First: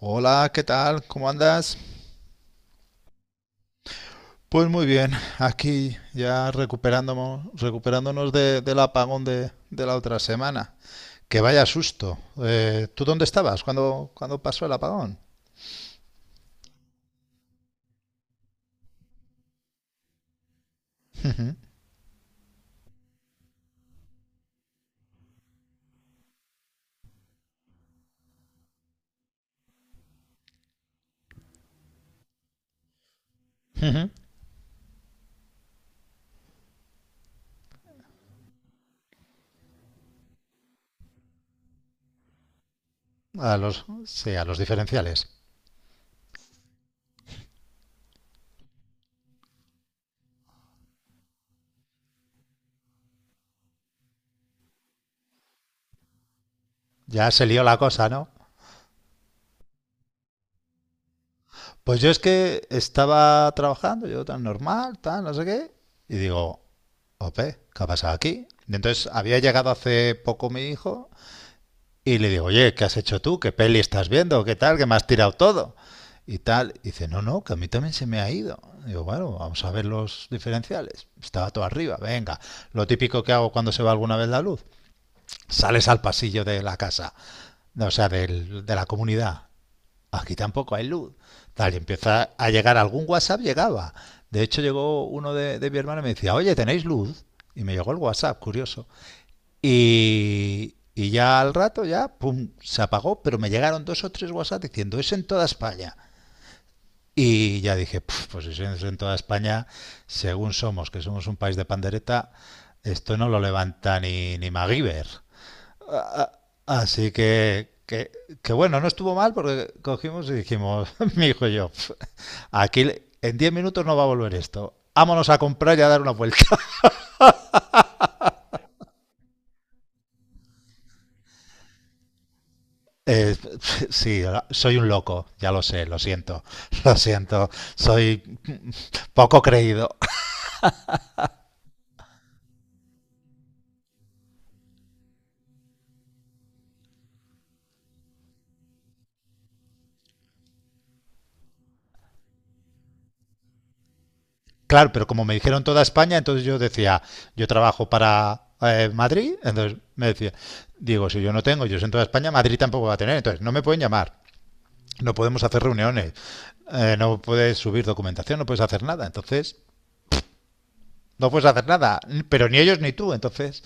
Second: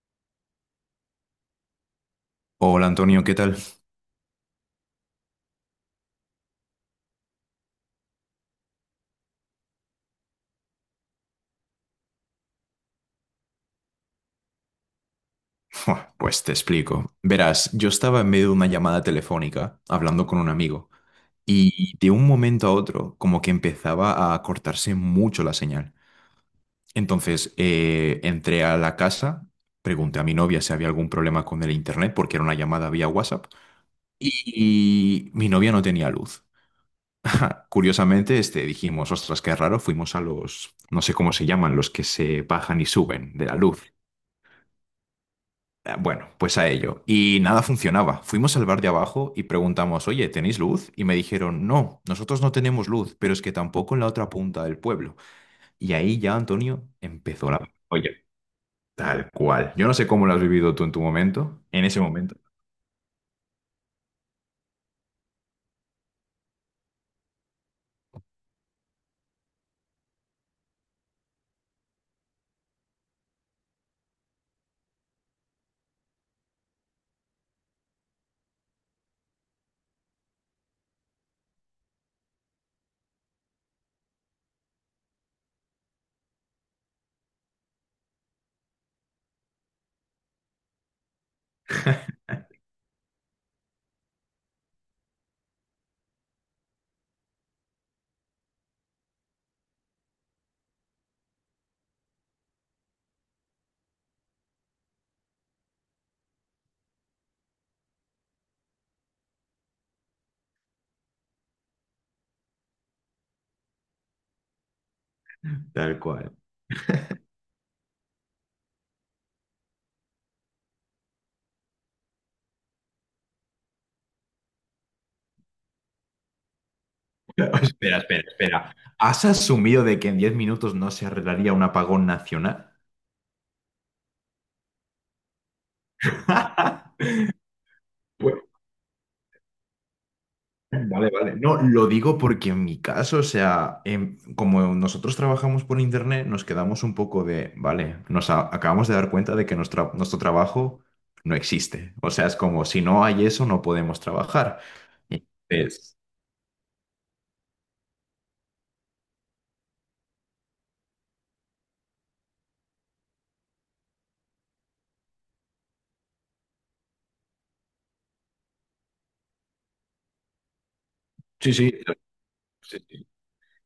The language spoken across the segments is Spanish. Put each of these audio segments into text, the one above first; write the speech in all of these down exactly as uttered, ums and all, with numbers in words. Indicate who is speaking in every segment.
Speaker 1: Hola, ¿qué tal? ¿Cómo andas?
Speaker 2: Hola Antonio, ¿qué tal?
Speaker 1: Pues muy bien, aquí ya recuperándonos, recuperándonos de- del apagón de, de la otra semana. Que vaya susto. Eh, ¿tú dónde estabas cuando, cuando pasó el apagón?
Speaker 2: Buah, pues te explico. Verás, yo estaba en medio de una llamada telefónica hablando con un amigo y de un momento a otro como que empezaba a cortarse mucho la señal. Entonces eh, entré a la casa, pregunté a mi novia si había algún problema con el internet porque era una llamada vía WhatsApp y, y mi novia no tenía luz. Curiosamente, este, dijimos, ostras, qué raro, fuimos a los, no sé cómo se llaman, los que se bajan y suben de la
Speaker 1: A
Speaker 2: luz.
Speaker 1: los, sí, a los diferenciales.
Speaker 2: Eh, Bueno, pues a ello. Y nada funcionaba. Fuimos al bar de abajo y preguntamos, oye, ¿tenéis luz? Y me dijeron, no, nosotros no tenemos luz, pero es que tampoco en la otra punta del pueblo. Y ahí ya, Antonio,
Speaker 1: Ya se
Speaker 2: empezó la.
Speaker 1: lió la cosa,
Speaker 2: Oye,
Speaker 1: ¿no?
Speaker 2: tal cual. Yo no sé cómo lo has vivido tú en tu momento, en ese
Speaker 1: Pues yo es
Speaker 2: momento.
Speaker 1: que estaba trabajando, yo tan normal, tan no sé qué, y digo, ope, ¿qué ha pasado aquí? Y entonces había llegado hace poco mi hijo. Y le digo, oye, ¿qué has hecho tú? ¿Qué peli estás viendo? ¿Qué tal? ¿Qué me has tirado todo? Y tal. Y dice, no, no, que a mí también se me ha ido. Y digo, bueno, vamos a ver los diferenciales. Estaba todo arriba, venga. Lo típico que hago cuando se va alguna vez la luz. Sales al pasillo de la casa, o sea, del- de la comunidad. Aquí tampoco hay luz. Tal, y empieza a llegar algún WhatsApp, llegaba. De hecho, llegó uno de, de mi hermana y me decía, oye, ¿tenéis luz? Y me llegó el WhatsApp, curioso. Y, y ya al rato, ya, pum, se apagó, pero me llegaron dos o tres WhatsApp diciendo, es en toda España. Y ya dije, pues si es en toda España, según somos, que somos un país de pandereta, esto no lo levanta ni, ni MacGyver.
Speaker 2: Tal
Speaker 1: A-
Speaker 2: cual.
Speaker 1: Así que, que, que bueno, no estuvo mal porque cogimos y dijimos, mi hijo y yo: "Pf, aquí le- en diez minutos no va a volver esto. Vámonos a comprar y a dar una vuelta."
Speaker 2: Espera, espera, espera. ¿Has asumido de que en diez minutos no se arreglaría un apagón nacional?
Speaker 1: Eh, sí, soy un loco, ya lo sé, lo siento, lo siento, soy
Speaker 2: Bueno,
Speaker 1: poco creído.
Speaker 2: vale, vale. No, lo digo porque en mi caso, o sea, em, como nosotros trabajamos por internet, nos quedamos un poco de, vale, nos a- acabamos de dar cuenta de que nuestra- nuestro trabajo no existe. O sea, es como, si no hay eso, no podemos trabajar.
Speaker 1: Claro, pero como me dijeron toda
Speaker 2: Entonces,
Speaker 1: España, entonces yo decía, yo trabajo para eh, Madrid, entonces me decía, digo, si yo no tengo, yo soy en toda España, Madrid tampoco va a tener, entonces no me pueden llamar, no podemos hacer reuniones, eh, no puedes subir documentación, no puedes hacer nada, entonces no puedes
Speaker 2: sí,
Speaker 1: hacer
Speaker 2: sí,
Speaker 1: nada, pero ni
Speaker 2: sí,
Speaker 1: ellos ni
Speaker 2: sí.
Speaker 1: tú. Entonces,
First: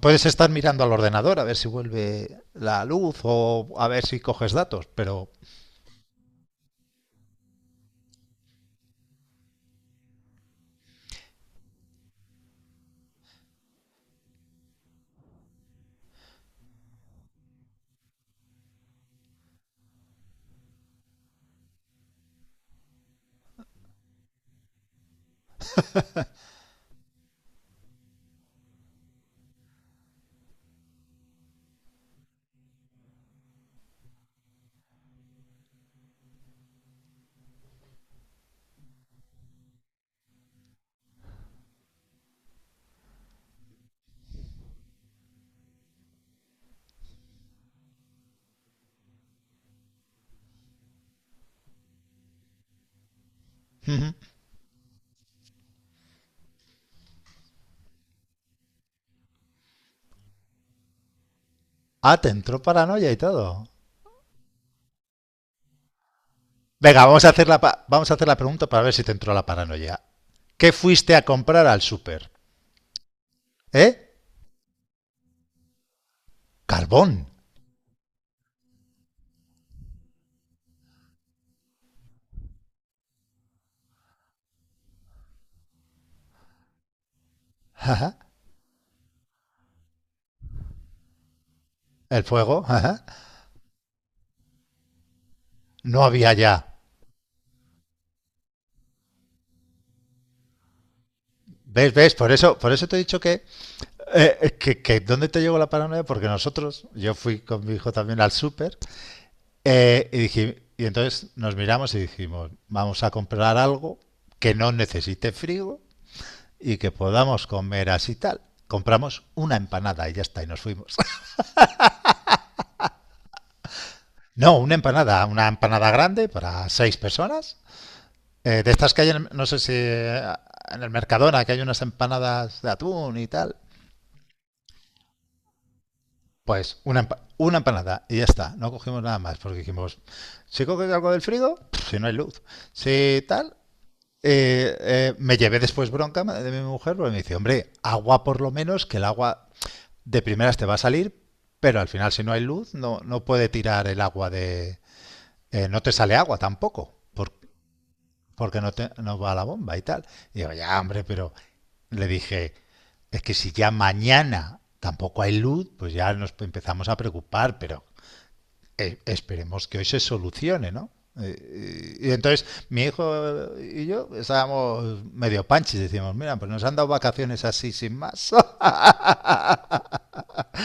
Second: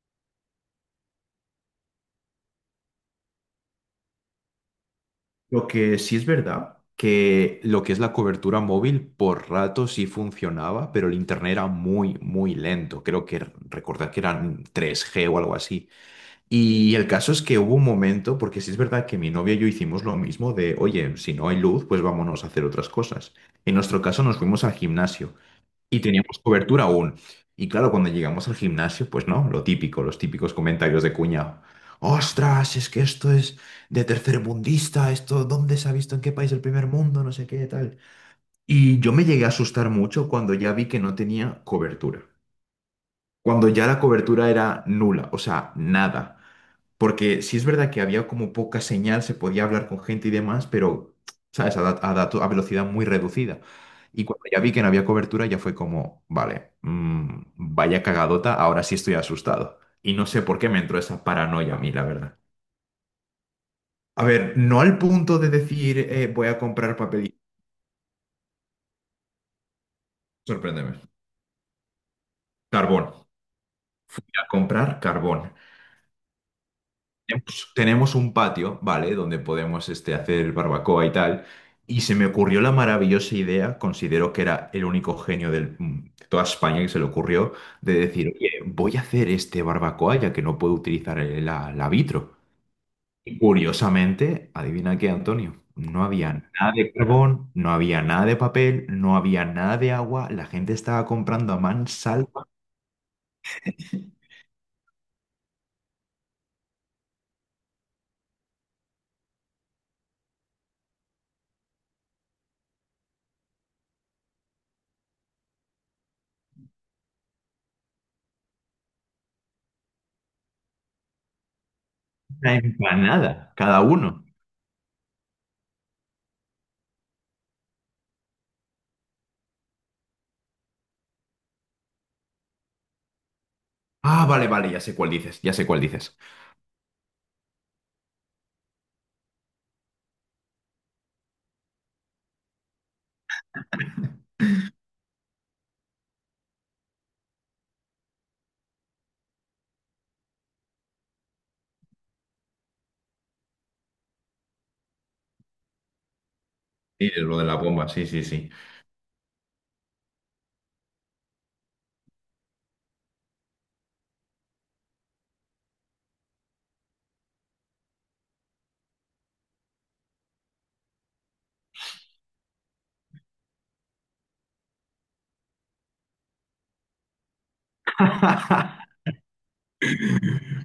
Speaker 1: puedes estar mirando al ordenador a ver si vuelve la luz o a ver si coges datos, pero...
Speaker 2: Lo que sí es verdad, que lo que es la cobertura móvil por rato sí funcionaba, pero el internet era muy, muy lento. Creo que recordar que eran tres g o algo así. Y el caso es que hubo un momento, porque sí es verdad que mi novia y yo hicimos lo mismo de, oye, si no hay luz, pues vámonos a hacer otras cosas. En nuestro caso nos fuimos al gimnasio y teníamos cobertura aún. Y claro, cuando llegamos al gimnasio, pues no, lo típico, los típicos comentarios de cuñado. Ostras, es que esto es de tercermundista, esto, ¿dónde se ha visto en qué país del primer mundo? No sé qué, tal. Y yo me llegué a asustar mucho cuando ya vi que no tenía cobertura. Cuando ya la cobertura era nula, o sea, nada. Porque sí es verdad que había como poca señal, se podía hablar con gente y demás, pero, ¿sabes? A, da- a dato- a velocidad muy reducida. Y cuando ya vi que no había cobertura, ya fue como, vale, mm, vaya cagadota, ahora sí estoy asustado. Y no sé por qué me entró esa paranoia a mí, la
Speaker 1: Ah, te
Speaker 2: verdad.
Speaker 1: entró paranoia y todo.
Speaker 2: A ver, no al punto de decir, eh, voy a comprar
Speaker 1: Venga, vamos
Speaker 2: papel.
Speaker 1: a
Speaker 2: hig-
Speaker 1: hacer la, pa- vamos a hacer la pregunta para ver si te entró la paranoia. ¿Qué
Speaker 2: Sorpréndeme.
Speaker 1: fuiste a comprar al súper?
Speaker 2: Carbón. Voy
Speaker 1: ¿Eh?
Speaker 2: a comprar carbón.
Speaker 1: Carbón.
Speaker 2: Tenemos tenemos un patio, ¿vale? Donde podemos este, hacer barbacoa y tal. Y se me ocurrió la maravillosa idea, considero que era el único genio del- mm, de toda España que se le ocurrió, de decir, oye, voy a hacer este barbacoa ya que no puedo utilizar el- la, la
Speaker 1: El
Speaker 2: vitro.
Speaker 1: fuego.
Speaker 2: Y curiosamente, adivina qué, Antonio, no
Speaker 1: No había
Speaker 2: había nada
Speaker 1: ya.
Speaker 2: de carbón, no había nada de papel, no había nada de agua, la gente estaba comprando a
Speaker 1: ¿Ves? ¿Ves? Por
Speaker 2: mansalva
Speaker 1: eso, por eso te he dicho que, eh, que, que ¿dónde te llegó la paranoia? Porque nosotros, yo fui con mi hijo también al súper, eh, y dije, y entonces nos miramos y dijimos, vamos a comprar algo que no necesite frío y que podamos comer así tal. Compramos una empanada y ya está, y nos fuimos.
Speaker 2: una empanada, cada uno.
Speaker 1: No, una empanada, una empanada grande para seis personas. Eh, de estas que hay, en- no sé si eh, en el Mercadona, que hay unas empanadas de atún y tal.
Speaker 2: Ah, vale, vale, ya sé cuál dices, ya sé cuál dices.
Speaker 1: Pues una, empa- una empanada y ya está. No cogimos nada más porque dijimos, si coges algo del frigo, pff, si no hay luz, si tal. eh, eh, me llevé después bronca de mi mujer porque me dice, hombre, agua por lo menos, que el agua de primeras te va a salir, pero al final si no hay luz no, no puede tirar el agua de... eh, no te sale agua tampoco,
Speaker 2: Sí,
Speaker 1: por-
Speaker 2: lo de la bomba, sí, sí, sí.
Speaker 1: porque no, te, no va la bomba y tal. Y digo, ya hombre, pero le dije, es que si ya mañana tampoco hay luz, pues ya nos empezamos a preocupar, pero eh, esperemos que hoy se solucione, ¿no? Eh, Y, y entonces mi hijo y yo estábamos medio panchis, decimos, mira, pues nos han dado vacaciones así sin más.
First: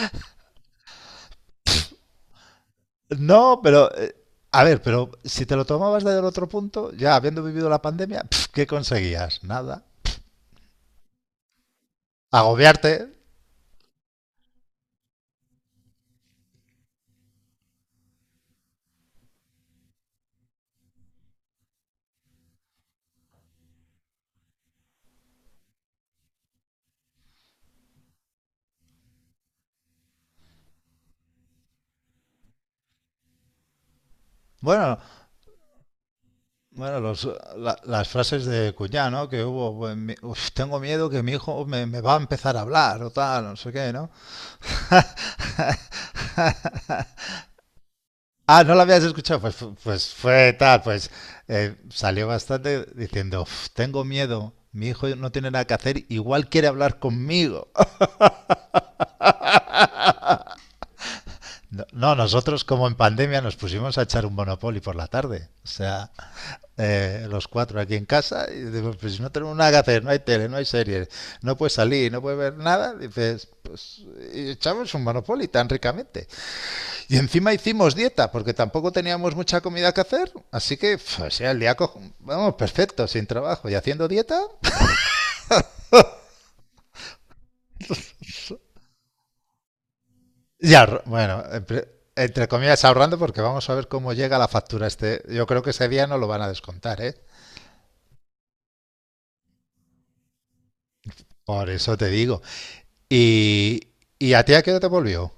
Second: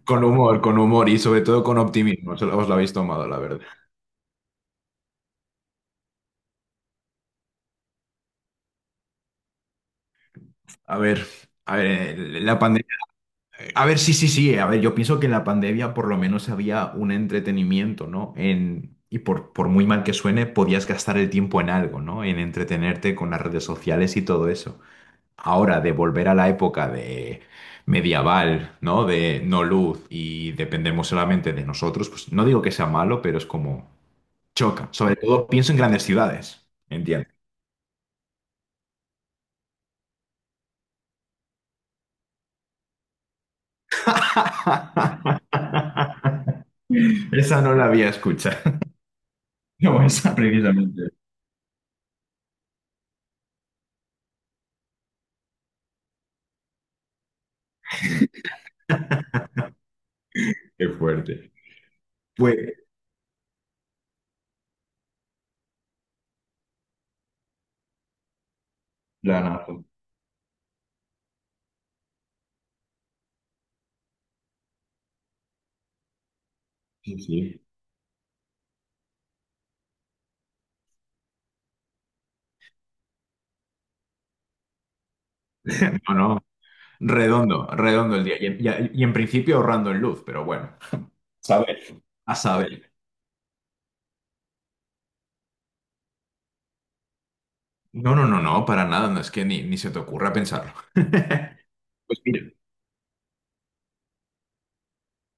Speaker 2: Con humor, con humor y sobre todo con optimismo. Se os lo habéis tomado, la
Speaker 1: No,
Speaker 2: verdad.
Speaker 1: pero eh, a ver, pero si te lo tomabas desde el otro punto, ya habiendo vivido la pandemia, pf, ¿qué conseguías? Nada.
Speaker 2: A ver, a ver, eh, la pandemia.
Speaker 1: Agobiarte.
Speaker 2: A ver, sí, sí, sí. eh, A ver, yo pienso que en la pandemia por lo menos había un entretenimiento, ¿no? En, y por, por muy mal que suene, podías gastar el tiempo en algo, ¿no? En entretenerte con las redes sociales y todo eso. Ahora, de volver a la época de medieval, ¿no? De no luz y dependemos solamente de nosotros, pues no digo que sea malo, pero es como. Choca.
Speaker 1: Bueno,
Speaker 2: Sobre todo pienso en grandes ciudades.
Speaker 1: bueno, los,
Speaker 2: Entiendo.
Speaker 1: la- las frases de Cuñá, ¿no? Que hubo, bueno, mi- "Uf, tengo miedo que mi hijo me, me va a empezar a hablar o tal, no sé qué, ¿no?"
Speaker 2: Esa no la había escuchado.
Speaker 1: Ah, no la habías escuchado, pues, fu-
Speaker 2: No,
Speaker 1: pues
Speaker 2: esa
Speaker 1: fue tal, pues
Speaker 2: precisamente.
Speaker 1: eh, salió bastante diciendo: "Uf, tengo miedo, mi hijo no tiene nada que hacer, igual quiere hablar conmigo."
Speaker 2: Qué fuerte.
Speaker 1: No, no,
Speaker 2: Pues,
Speaker 1: nosotros como en pandemia nos pusimos a echar un Monopoly por la tarde. O sea, eh, los cuatro aquí en casa, y digo, pues si no tenemos nada
Speaker 2: planazo.
Speaker 1: que hacer, no hay tele, no hay series, no puedes salir, no puedes ver nada, dices, pues y echamos un Monopoly tan ricamente.
Speaker 2: Sí,
Speaker 1: Y encima
Speaker 2: sí.
Speaker 1: hicimos dieta, porque tampoco teníamos mucha comida que hacer, así que, pues, o sea, el día, cojo- vamos, perfecto, sin trabajo y haciendo dieta.
Speaker 2: No, no. Redondo, redondo el día. Y, en- y a- y en principio ahorrando en luz, pero bueno,
Speaker 1: Ya, bueno,
Speaker 2: Saber. A
Speaker 1: entre comillas
Speaker 2: saber.
Speaker 1: ahorrando porque vamos a ver cómo llega la factura este. Yo creo que ese día no lo van a descontar, ¿eh?
Speaker 2: No, no, no, no, para nada. No es que ni, ni se te ocurra pensarlo.
Speaker 1: Por eso te
Speaker 2: Pues
Speaker 1: digo.
Speaker 2: mira,
Speaker 1: ¿Y, y a ti a qué hora te volvió?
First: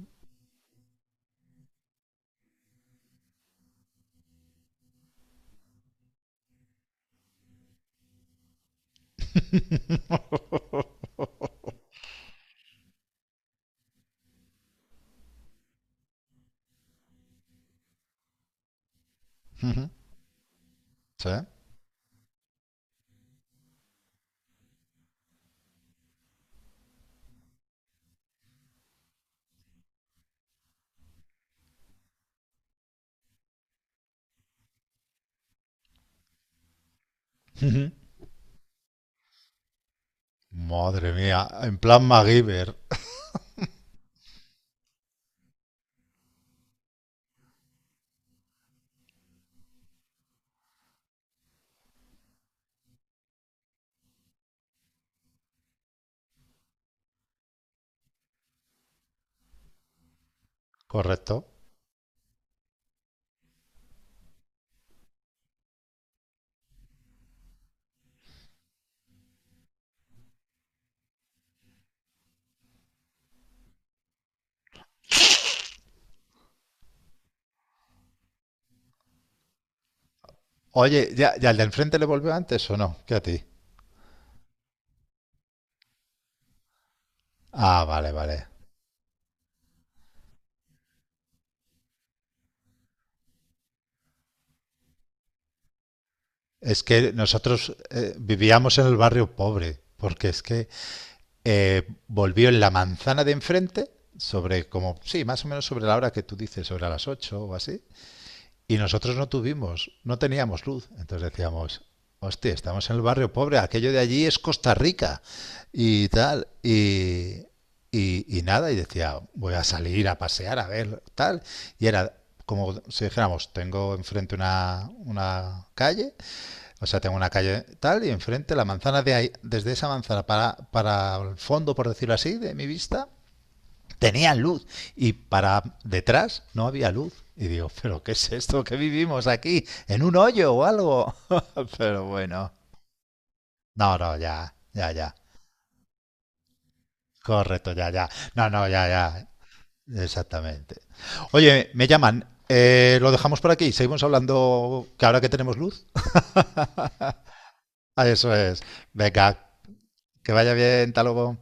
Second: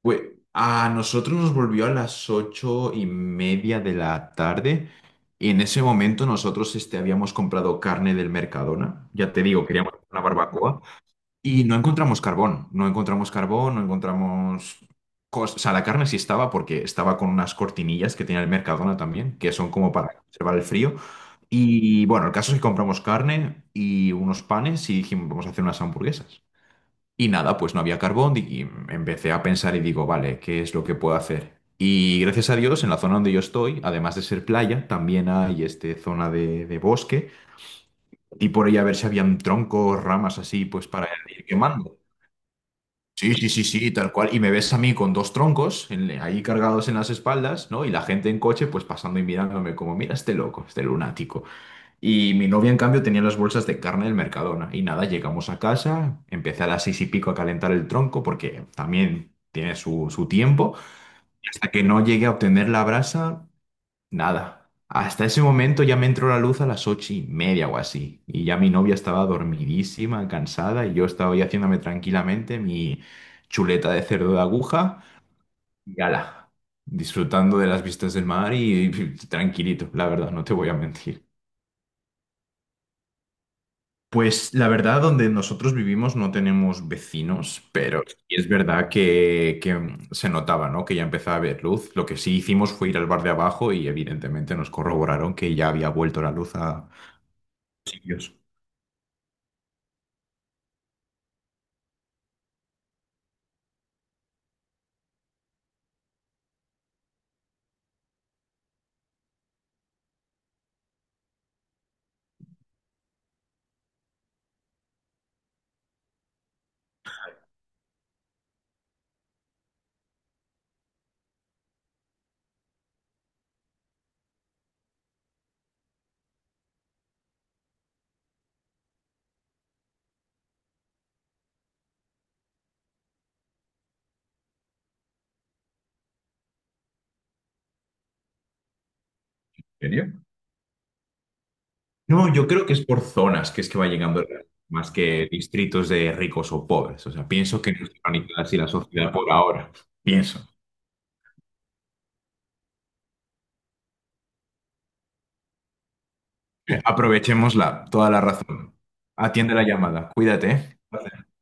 Speaker 2: pues a nosotros nos volvió a las ocho y media de la tarde y en ese momento nosotros este, habíamos comprado carne del Mercadona, ya te digo, queríamos una barbacoa y no encontramos carbón, no encontramos carbón, no encontramos... cos- O sea, la carne sí estaba porque estaba con unas cortinillas que tenía el Mercadona también, que son
Speaker 1: Ujú.
Speaker 2: como para conservar el frío.
Speaker 1: ¿Sí?
Speaker 2: Y bueno, el caso es que compramos carne y unos panes y dijimos, vamos a hacer unas hamburguesas. Y nada, pues no había carbón y empecé a pensar y digo, vale, ¿qué es lo que puedo hacer? Y gracias a Dios, en la zona donde yo estoy, además de ser playa, también hay este zona de, de bosque
Speaker 1: Ujú.
Speaker 2: y por ahí a ver si habían troncos, ramas así, pues para
Speaker 1: Madre
Speaker 2: ir
Speaker 1: mía, en
Speaker 2: quemando.
Speaker 1: plan MacGyver.
Speaker 2: Sí, sí, sí, sí, tal cual. Y me ves a mí con dos troncos en- ahí cargados en las espaldas, ¿no? Y la gente en coche, pues pasando y mirándome como, mira este loco, este lunático. Y mi novia, en cambio, tenía las bolsas de carne del Mercadona. Y nada, llegamos a casa, empecé a las seis y pico a calentar el tronco porque también tiene su, su tiempo.
Speaker 1: Correcto.
Speaker 2: Y hasta que no llegué a obtener la brasa, nada. Hasta ese momento ya me entró la luz a las ocho y media o así. Y ya mi novia estaba dormidísima, cansada, y yo estaba ahí haciéndome tranquilamente mi chuleta de cerdo de aguja y ala, disfrutando de las vistas del mar y y tranquilito, la verdad, no te voy a
Speaker 1: Oye,
Speaker 2: mentir.
Speaker 1: ¿ya, ya al de enfrente le volvió antes o no? ¿Qué a ti?
Speaker 2: Pues la verdad, donde nosotros vivimos no tenemos vecinos,
Speaker 1: Ah,
Speaker 2: pero
Speaker 1: vale,
Speaker 2: sí es
Speaker 1: vale.
Speaker 2: verdad que, que mm, se notaba, ¿no? Que ya empezaba a haber luz. Lo que sí hicimos fue ir al bar de abajo y evidentemente nos corroboraron que ya había vuelto la luz
Speaker 1: Es
Speaker 2: a
Speaker 1: que nosotros eh,
Speaker 2: sitios.
Speaker 1: vivíamos en el barrio pobre, porque es que eh, volvió en la manzana de enfrente, sobre como, sí, más o menos sobre la hora que tú dices, sobre las ocho o así, y nosotros no tuvimos, no teníamos luz. Entonces decíamos, hostia, estamos en el barrio pobre, aquello de allí es Costa Rica y tal. Y, y, y nada, y decía, voy a salir a pasear, a ver, tal. Y era como si dijéramos, tengo enfrente una, una calle, o sea, tengo una calle tal, y enfrente la manzana de ahí, desde esa manzana para, para el fondo, por decirlo así, de mi vista, tenían luz y para detrás no había luz. Y digo, pero ¿qué es esto que vivimos
Speaker 2: ¿En
Speaker 1: aquí? ¿En
Speaker 2: serio?
Speaker 1: un hoyo o algo? Pero
Speaker 2: No, yo
Speaker 1: bueno.
Speaker 2: creo que es por zonas que es que va
Speaker 1: No, no,
Speaker 2: llegando
Speaker 1: ya,
Speaker 2: más
Speaker 1: ya, ya.
Speaker 2: que distritos de ricos o pobres. O sea, pienso
Speaker 1: Correcto,
Speaker 2: que no
Speaker 1: ya,
Speaker 2: está
Speaker 1: ya.
Speaker 2: organizada
Speaker 1: No,
Speaker 2: así
Speaker 1: no,
Speaker 2: la
Speaker 1: ya,
Speaker 2: sociedad
Speaker 1: ya.
Speaker 2: por ahora. Pienso.
Speaker 1: Exactamente. Oye, me llaman. Eh, lo dejamos por aquí. Seguimos hablando que ahora que tenemos luz.
Speaker 2: Aprovechémosla,
Speaker 1: Ah,
Speaker 2: toda la
Speaker 1: eso es.
Speaker 2: razón.
Speaker 1: Venga,
Speaker 2: Atiende la llamada.
Speaker 1: que vaya
Speaker 2: Cuídate.
Speaker 1: bien. Hasta luego.